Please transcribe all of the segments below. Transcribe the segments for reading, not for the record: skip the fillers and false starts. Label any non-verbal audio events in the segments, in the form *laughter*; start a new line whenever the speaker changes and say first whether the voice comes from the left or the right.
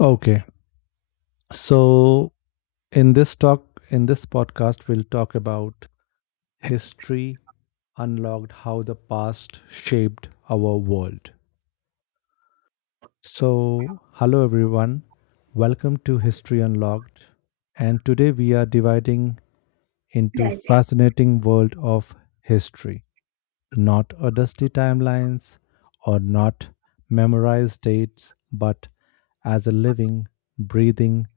left: Okay. So in this podcast we'll talk about history unlocked, how the past shaped our world. So hello everyone. Welcome to History Unlocked. And today we are dividing into
right: Direct.
left: fascinating world of history. Not a dusty timelines or not memorized dates, but as a living, breathing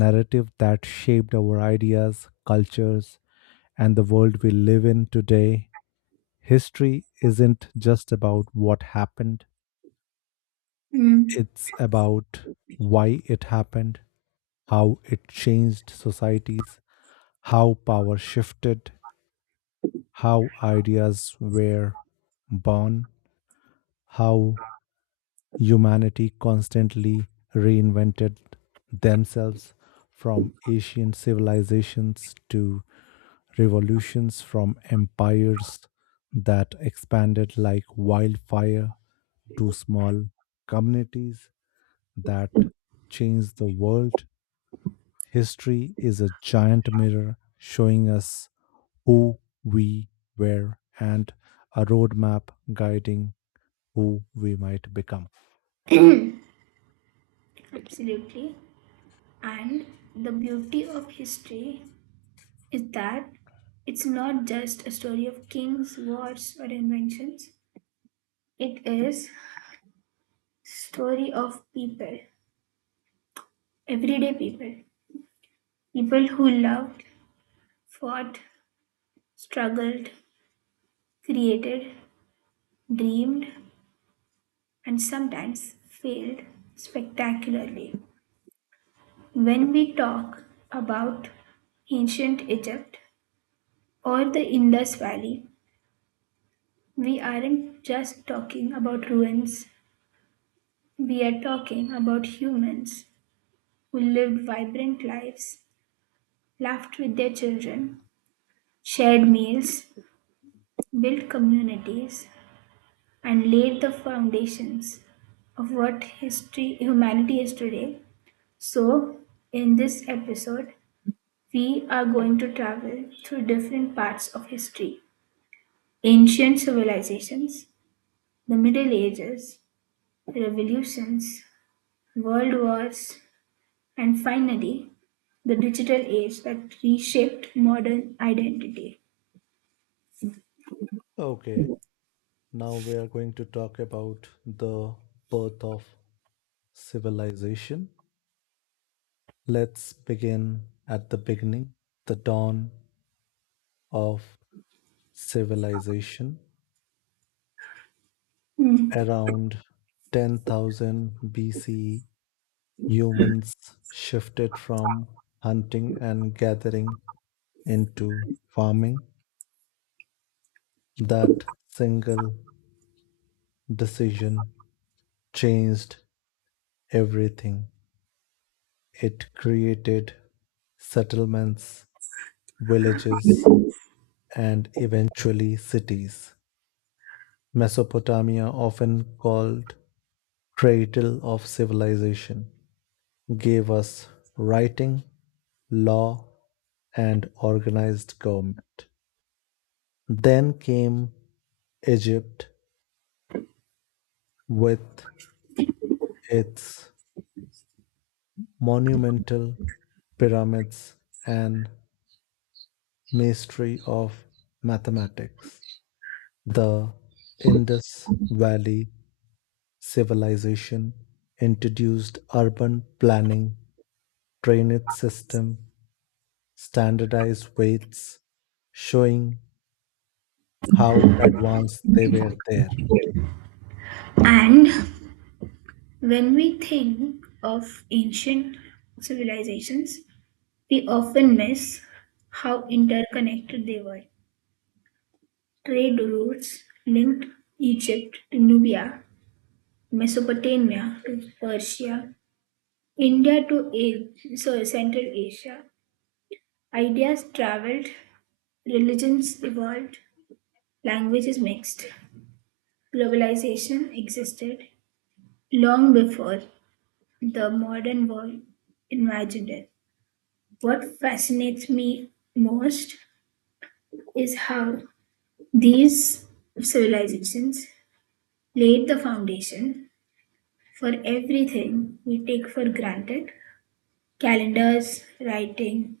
left: narrative that shaped our ideas, cultures, and the world we live in today. History isn't just about what happened,
right: Mm.
left: it's about why it happened, how it changed societies, how power shifted, how ideas were born, how humanity constantly reinvented themselves from ancient civilizations to revolutions, from empires that expanded like wildfire to small communities that changed the world. History is a giant mirror showing us who we were and a roadmap guiding who we might become.
right: *clears throat* Absolutely. And the beauty of history is that it's not just a story of kings, wars, or inventions. It is story of people, everyday people, people who loved, fought, struggled, created, dreamed, and sometimes failed spectacularly. When we talk about ancient Egypt or the Indus Valley, we aren't just talking about ruins, we are talking about humans who lived vibrant lives, laughed with their children, shared meals, built communities, and laid the foundations of what history humanity is today. So, in this episode, we are going to travel through different parts of history, ancient civilizations, the Middle Ages, revolutions, world wars, and finally, the digital age that reshaped modern identity.
left: Okay. Now we are going to talk about the birth of civilization. Let's begin at the beginning, the dawn of civilization.
right: Mm.
left: Around 10,000 BCE, humans shifted from hunting and gathering into farming. That single decision changed everything. It created settlements villages, and eventually cities. Mesopotamia, often called cradle of civilization, gave us writing, law, and organized government. Then came Egypt with its monumental pyramids and mystery of mathematics. The Indus Valley civilization introduced urban planning, drainage system, standardized weights, showing how advanced they were there.
right: And when we think of ancient civilizations, we often miss how interconnected they were. Trade routes linked Egypt to Nubia, Mesopotamia to Persia, India to Central Asia. Ideas traveled, religions evolved, languages mixed. Globalization existed long before the modern world imagined it. What fascinates me most is how these civilizations laid the foundation for everything we take for granted, calendars, writing,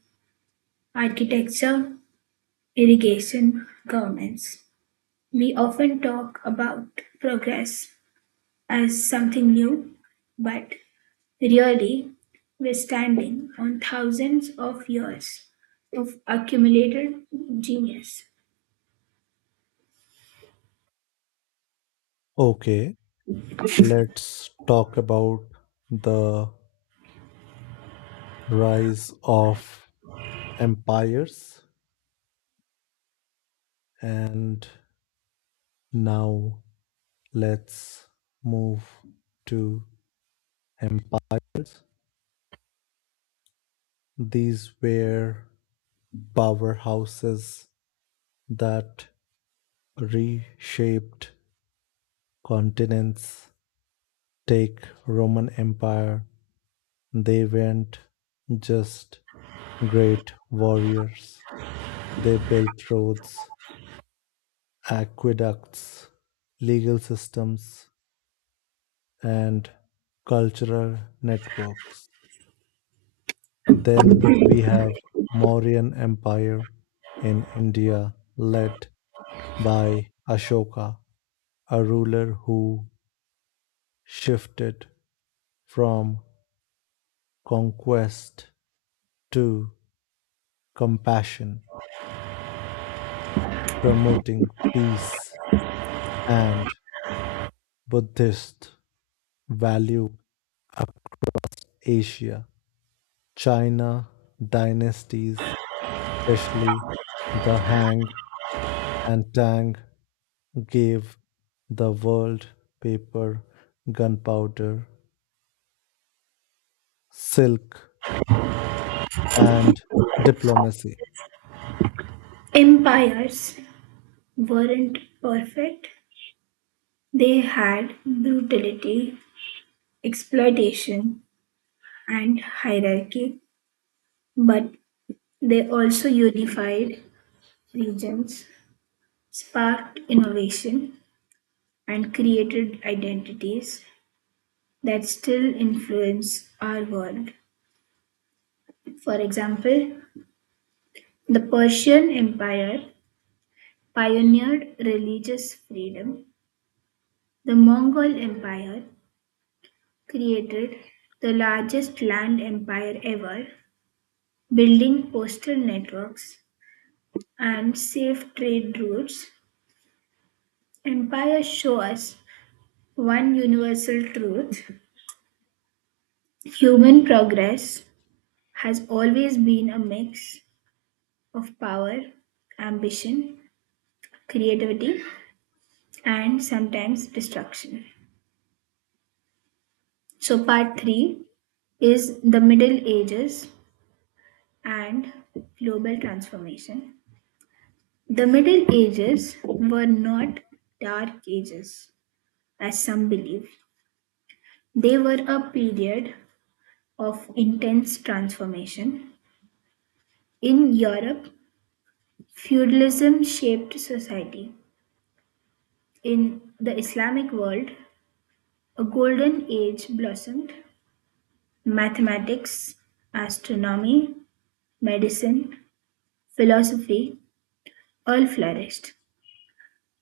right: architecture, irrigation, governments. We often talk about progress as something new, but really, we're standing on thousands of years of accumulated genius.
left: Okay, let's talk about the rise of empires. And now let's move to empires. These were powerhouses that reshaped continents. Take Roman Empire. They weren't just great warriors. They built roads, aqueducts, legal systems, and cultural networks. Then we have Mauryan Empire in India led by Ashoka, a ruler who shifted from conquest to compassion, promoting peace and Buddhist value Asia, China dynasties, especially the Hang and Tang, gave the world paper, gunpowder, silk, and diplomacy.
right: Empires weren't perfect, they had brutality, exploitation, and hierarchy, but they also unified regions, sparked innovation, and created identities that still influence our world. For example, the Persian Empire pioneered religious freedom, the Mongol Empire created the largest land empire ever, building postal networks and safe trade routes. Empires show us one universal truth, human progress has always been a mix of power, ambition, creativity, and sometimes destruction. So, part three is the Middle Ages and global transformation. The Middle Ages were not dark ages, as some believe. They were a period of intense transformation. In Europe, feudalism shaped society. In the Islamic world, a golden age blossomed. Mathematics, astronomy, medicine, philosophy all flourished.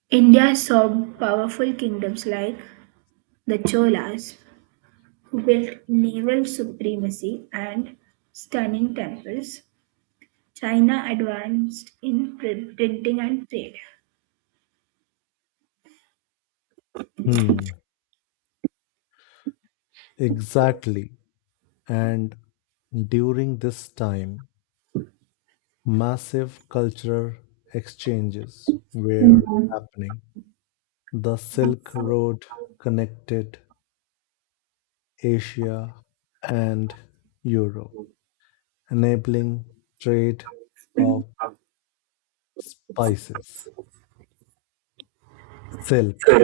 right: India saw powerful kingdoms like the Cholas, who built naval supremacy and stunning temples. China advanced in printing and trade.
left: Hmm, exactly. And during this time, massive cultural exchanges were
right: Mhm.
left: happening. The Silk Road connected Asia and Europe, enabling trade of spices, silk,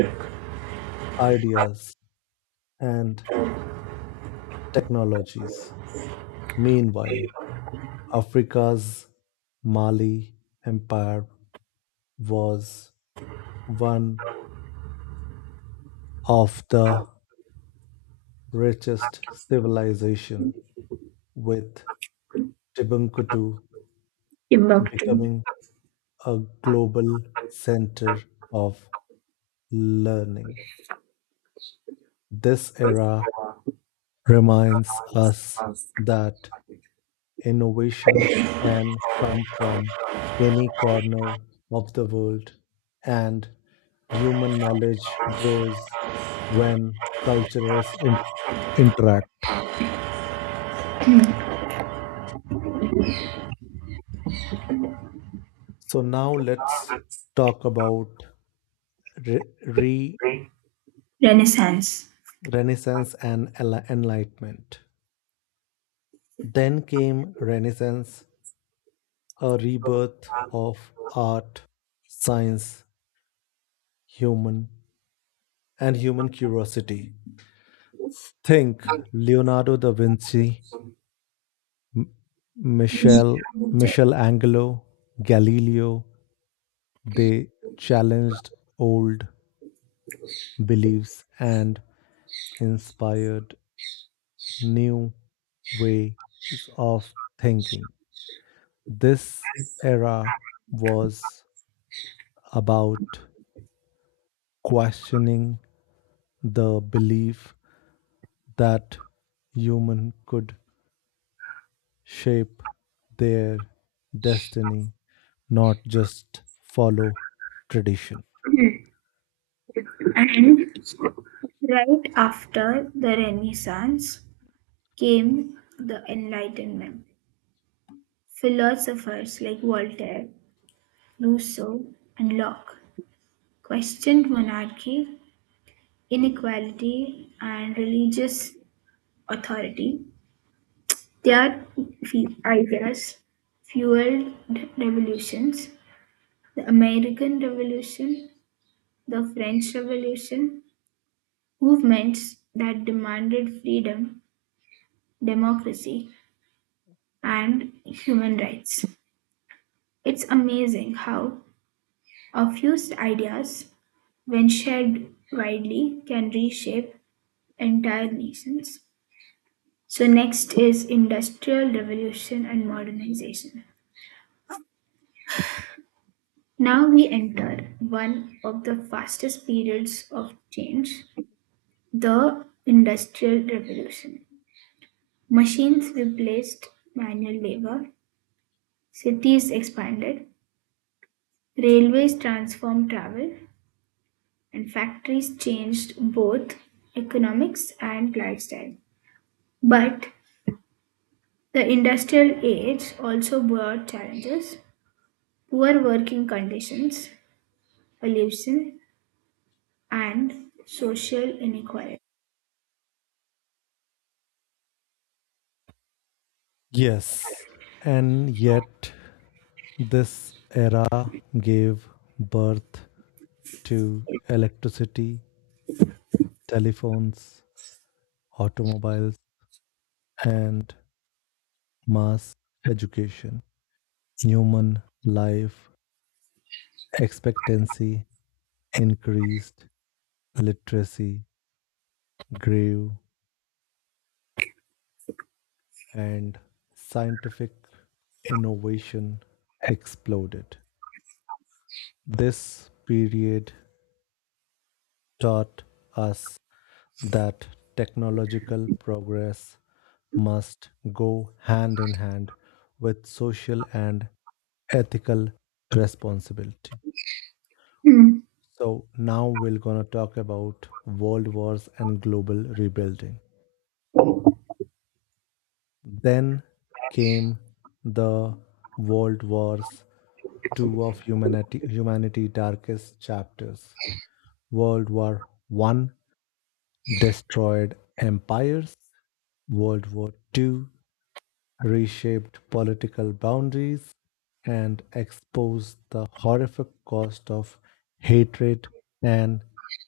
left: ideas, and technologies. Meanwhile, Africa's Mali Empire was one of the richest civilization with Timbuktu
right: Timbuktu.
left: becoming a global center of learning. This era reminds us that innovation can come from any corner of the world and human knowledge grows when interact. So now let's talk about re- re-
right: Renaissance.
left: Renaissance and Enlightenment. Then came Renaissance, a rebirth of art, science, human, and human curiosity. Think Leonardo da Vinci, Michel, Michelangelo, Galileo. They challenged old beliefs and inspired new ways of thinking. This era was about questioning the belief that human could shape their destiny, not just follow tradition.
right: And right after the Renaissance came the Enlightenment. Philosophers like Voltaire, Rousseau, and Locke questioned monarchy, inequality, and religious authority. Their ideas fueled revolutions, the American Revolution, the French Revolution, movements that demanded freedom, democracy, and human rights. It's amazing how a few ideas, when shared widely, can reshape entire nations. So next is industrial revolution and modernization. Now we enter one of the fastest periods of change, the Industrial Revolution. Machines replaced manual labor, cities expanded, railways transformed travel, and factories changed both economics and lifestyle. But the industrial age also brought challenges, poor working conditions, pollution, and social inequality.
left: Yes, and yet this era gave birth to electricity, telephones, automobiles, and mass education. Human life expectancy increased, literacy grew, and scientific innovation exploded. This period taught us that technological progress must go hand in hand with social and ethical responsibility.
right: Hmm.
left: So, now we're going to talk about world wars and global rebuilding. Then came the world wars, two of humanity's darkest chapters. World War One destroyed empires. World War Two reshaped political boundaries and exposed the horrific cost of hatred and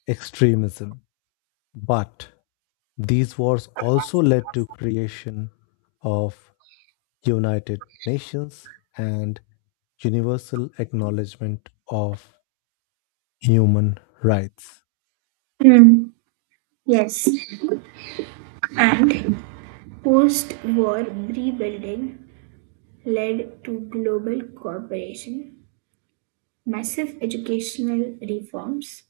left: extremism. But these wars also led to creation of United Nations and universal acknowledgement of human rights.
right: Hmm. Yes, and post-war rebuilding led to global cooperation, massive educational reforms,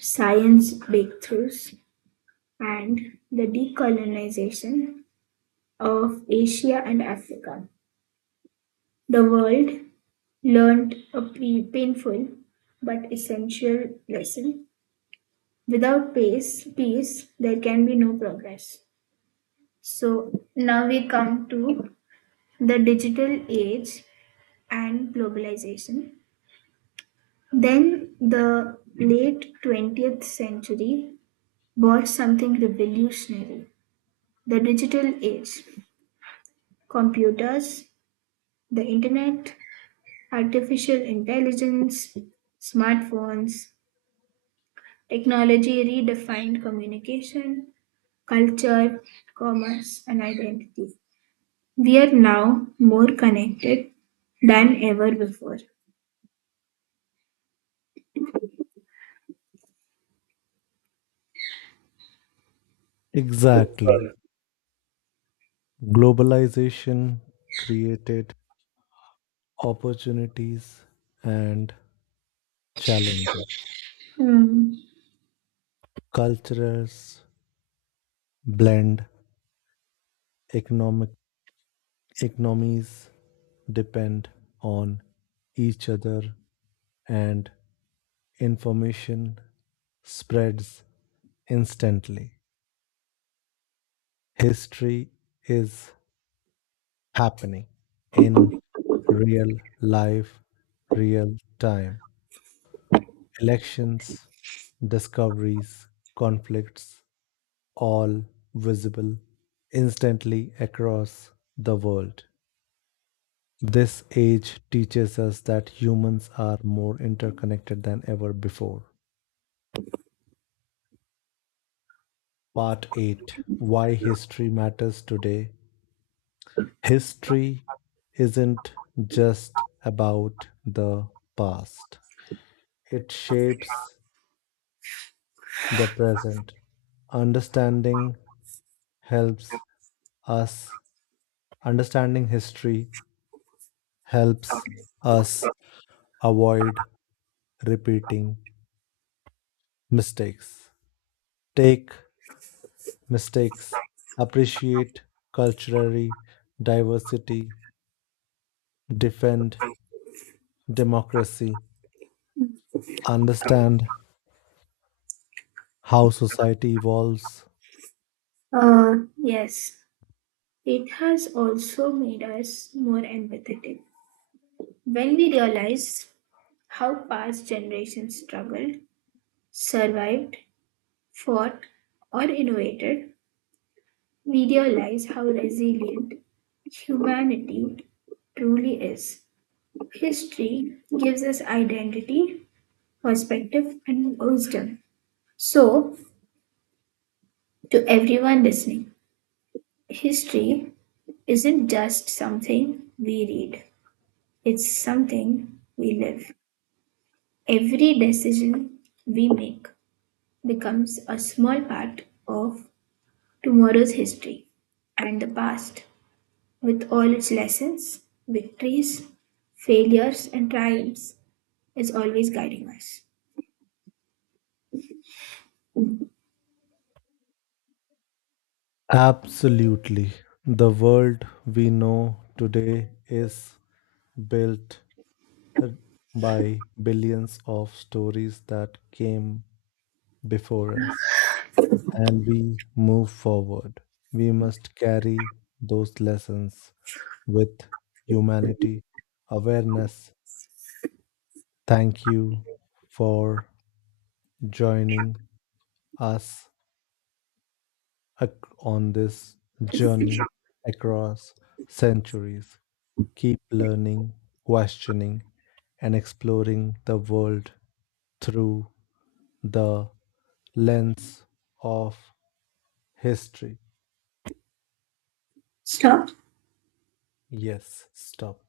right: science breakthroughs, and the decolonization of Asia and Africa. The world learned a painful but essential lesson. Without peace, there can be no progress. So now we come to the digital age and globalization. Then the late 20th century brought something revolutionary, the digital age, computers, the internet, artificial intelligence, smartphones, technology redefined communication, culture, commerce, and identity. We are now more connected than ever before.
left: Exactly. Globalization created opportunities and challenges.
right: Hmm.
left: Cultures blend, economic economies depend on each other and information spreads instantly. History is happening in real life, real time. Elections, discoveries, conflicts, all visible instantly across the world. This age teaches us that humans are more interconnected than ever before. Part 8, Why History Matters Today. History isn't just about the past, it shapes the present. Understanding helps us Understanding history helps us avoid repeating mistakes, take mistakes, appreciate cultural diversity, defend democracy, understand how society evolves.
right: Yes, it has also made us more empathetic. When we realize how past generations struggled, survived, fought, or innovated, we realize how resilient humanity truly is. History gives us identity, perspective, and wisdom. So, to everyone listening, history isn't just something we read. It's something we live. Every decision we make becomes a small part of tomorrow's history, and the past, with all its lessons, victories, failures, and triumphs, is always guiding us.
left: Absolutely. The world we know today is built uh, by billions of stories that came before us. And we move forward. We must carry those lessons with humanity, awareness. Thank you for joining us ac- on this journey across centuries. Keep learning, questioning, and exploring the world through the lens of history.
right: Stop.
left: Yes, stop.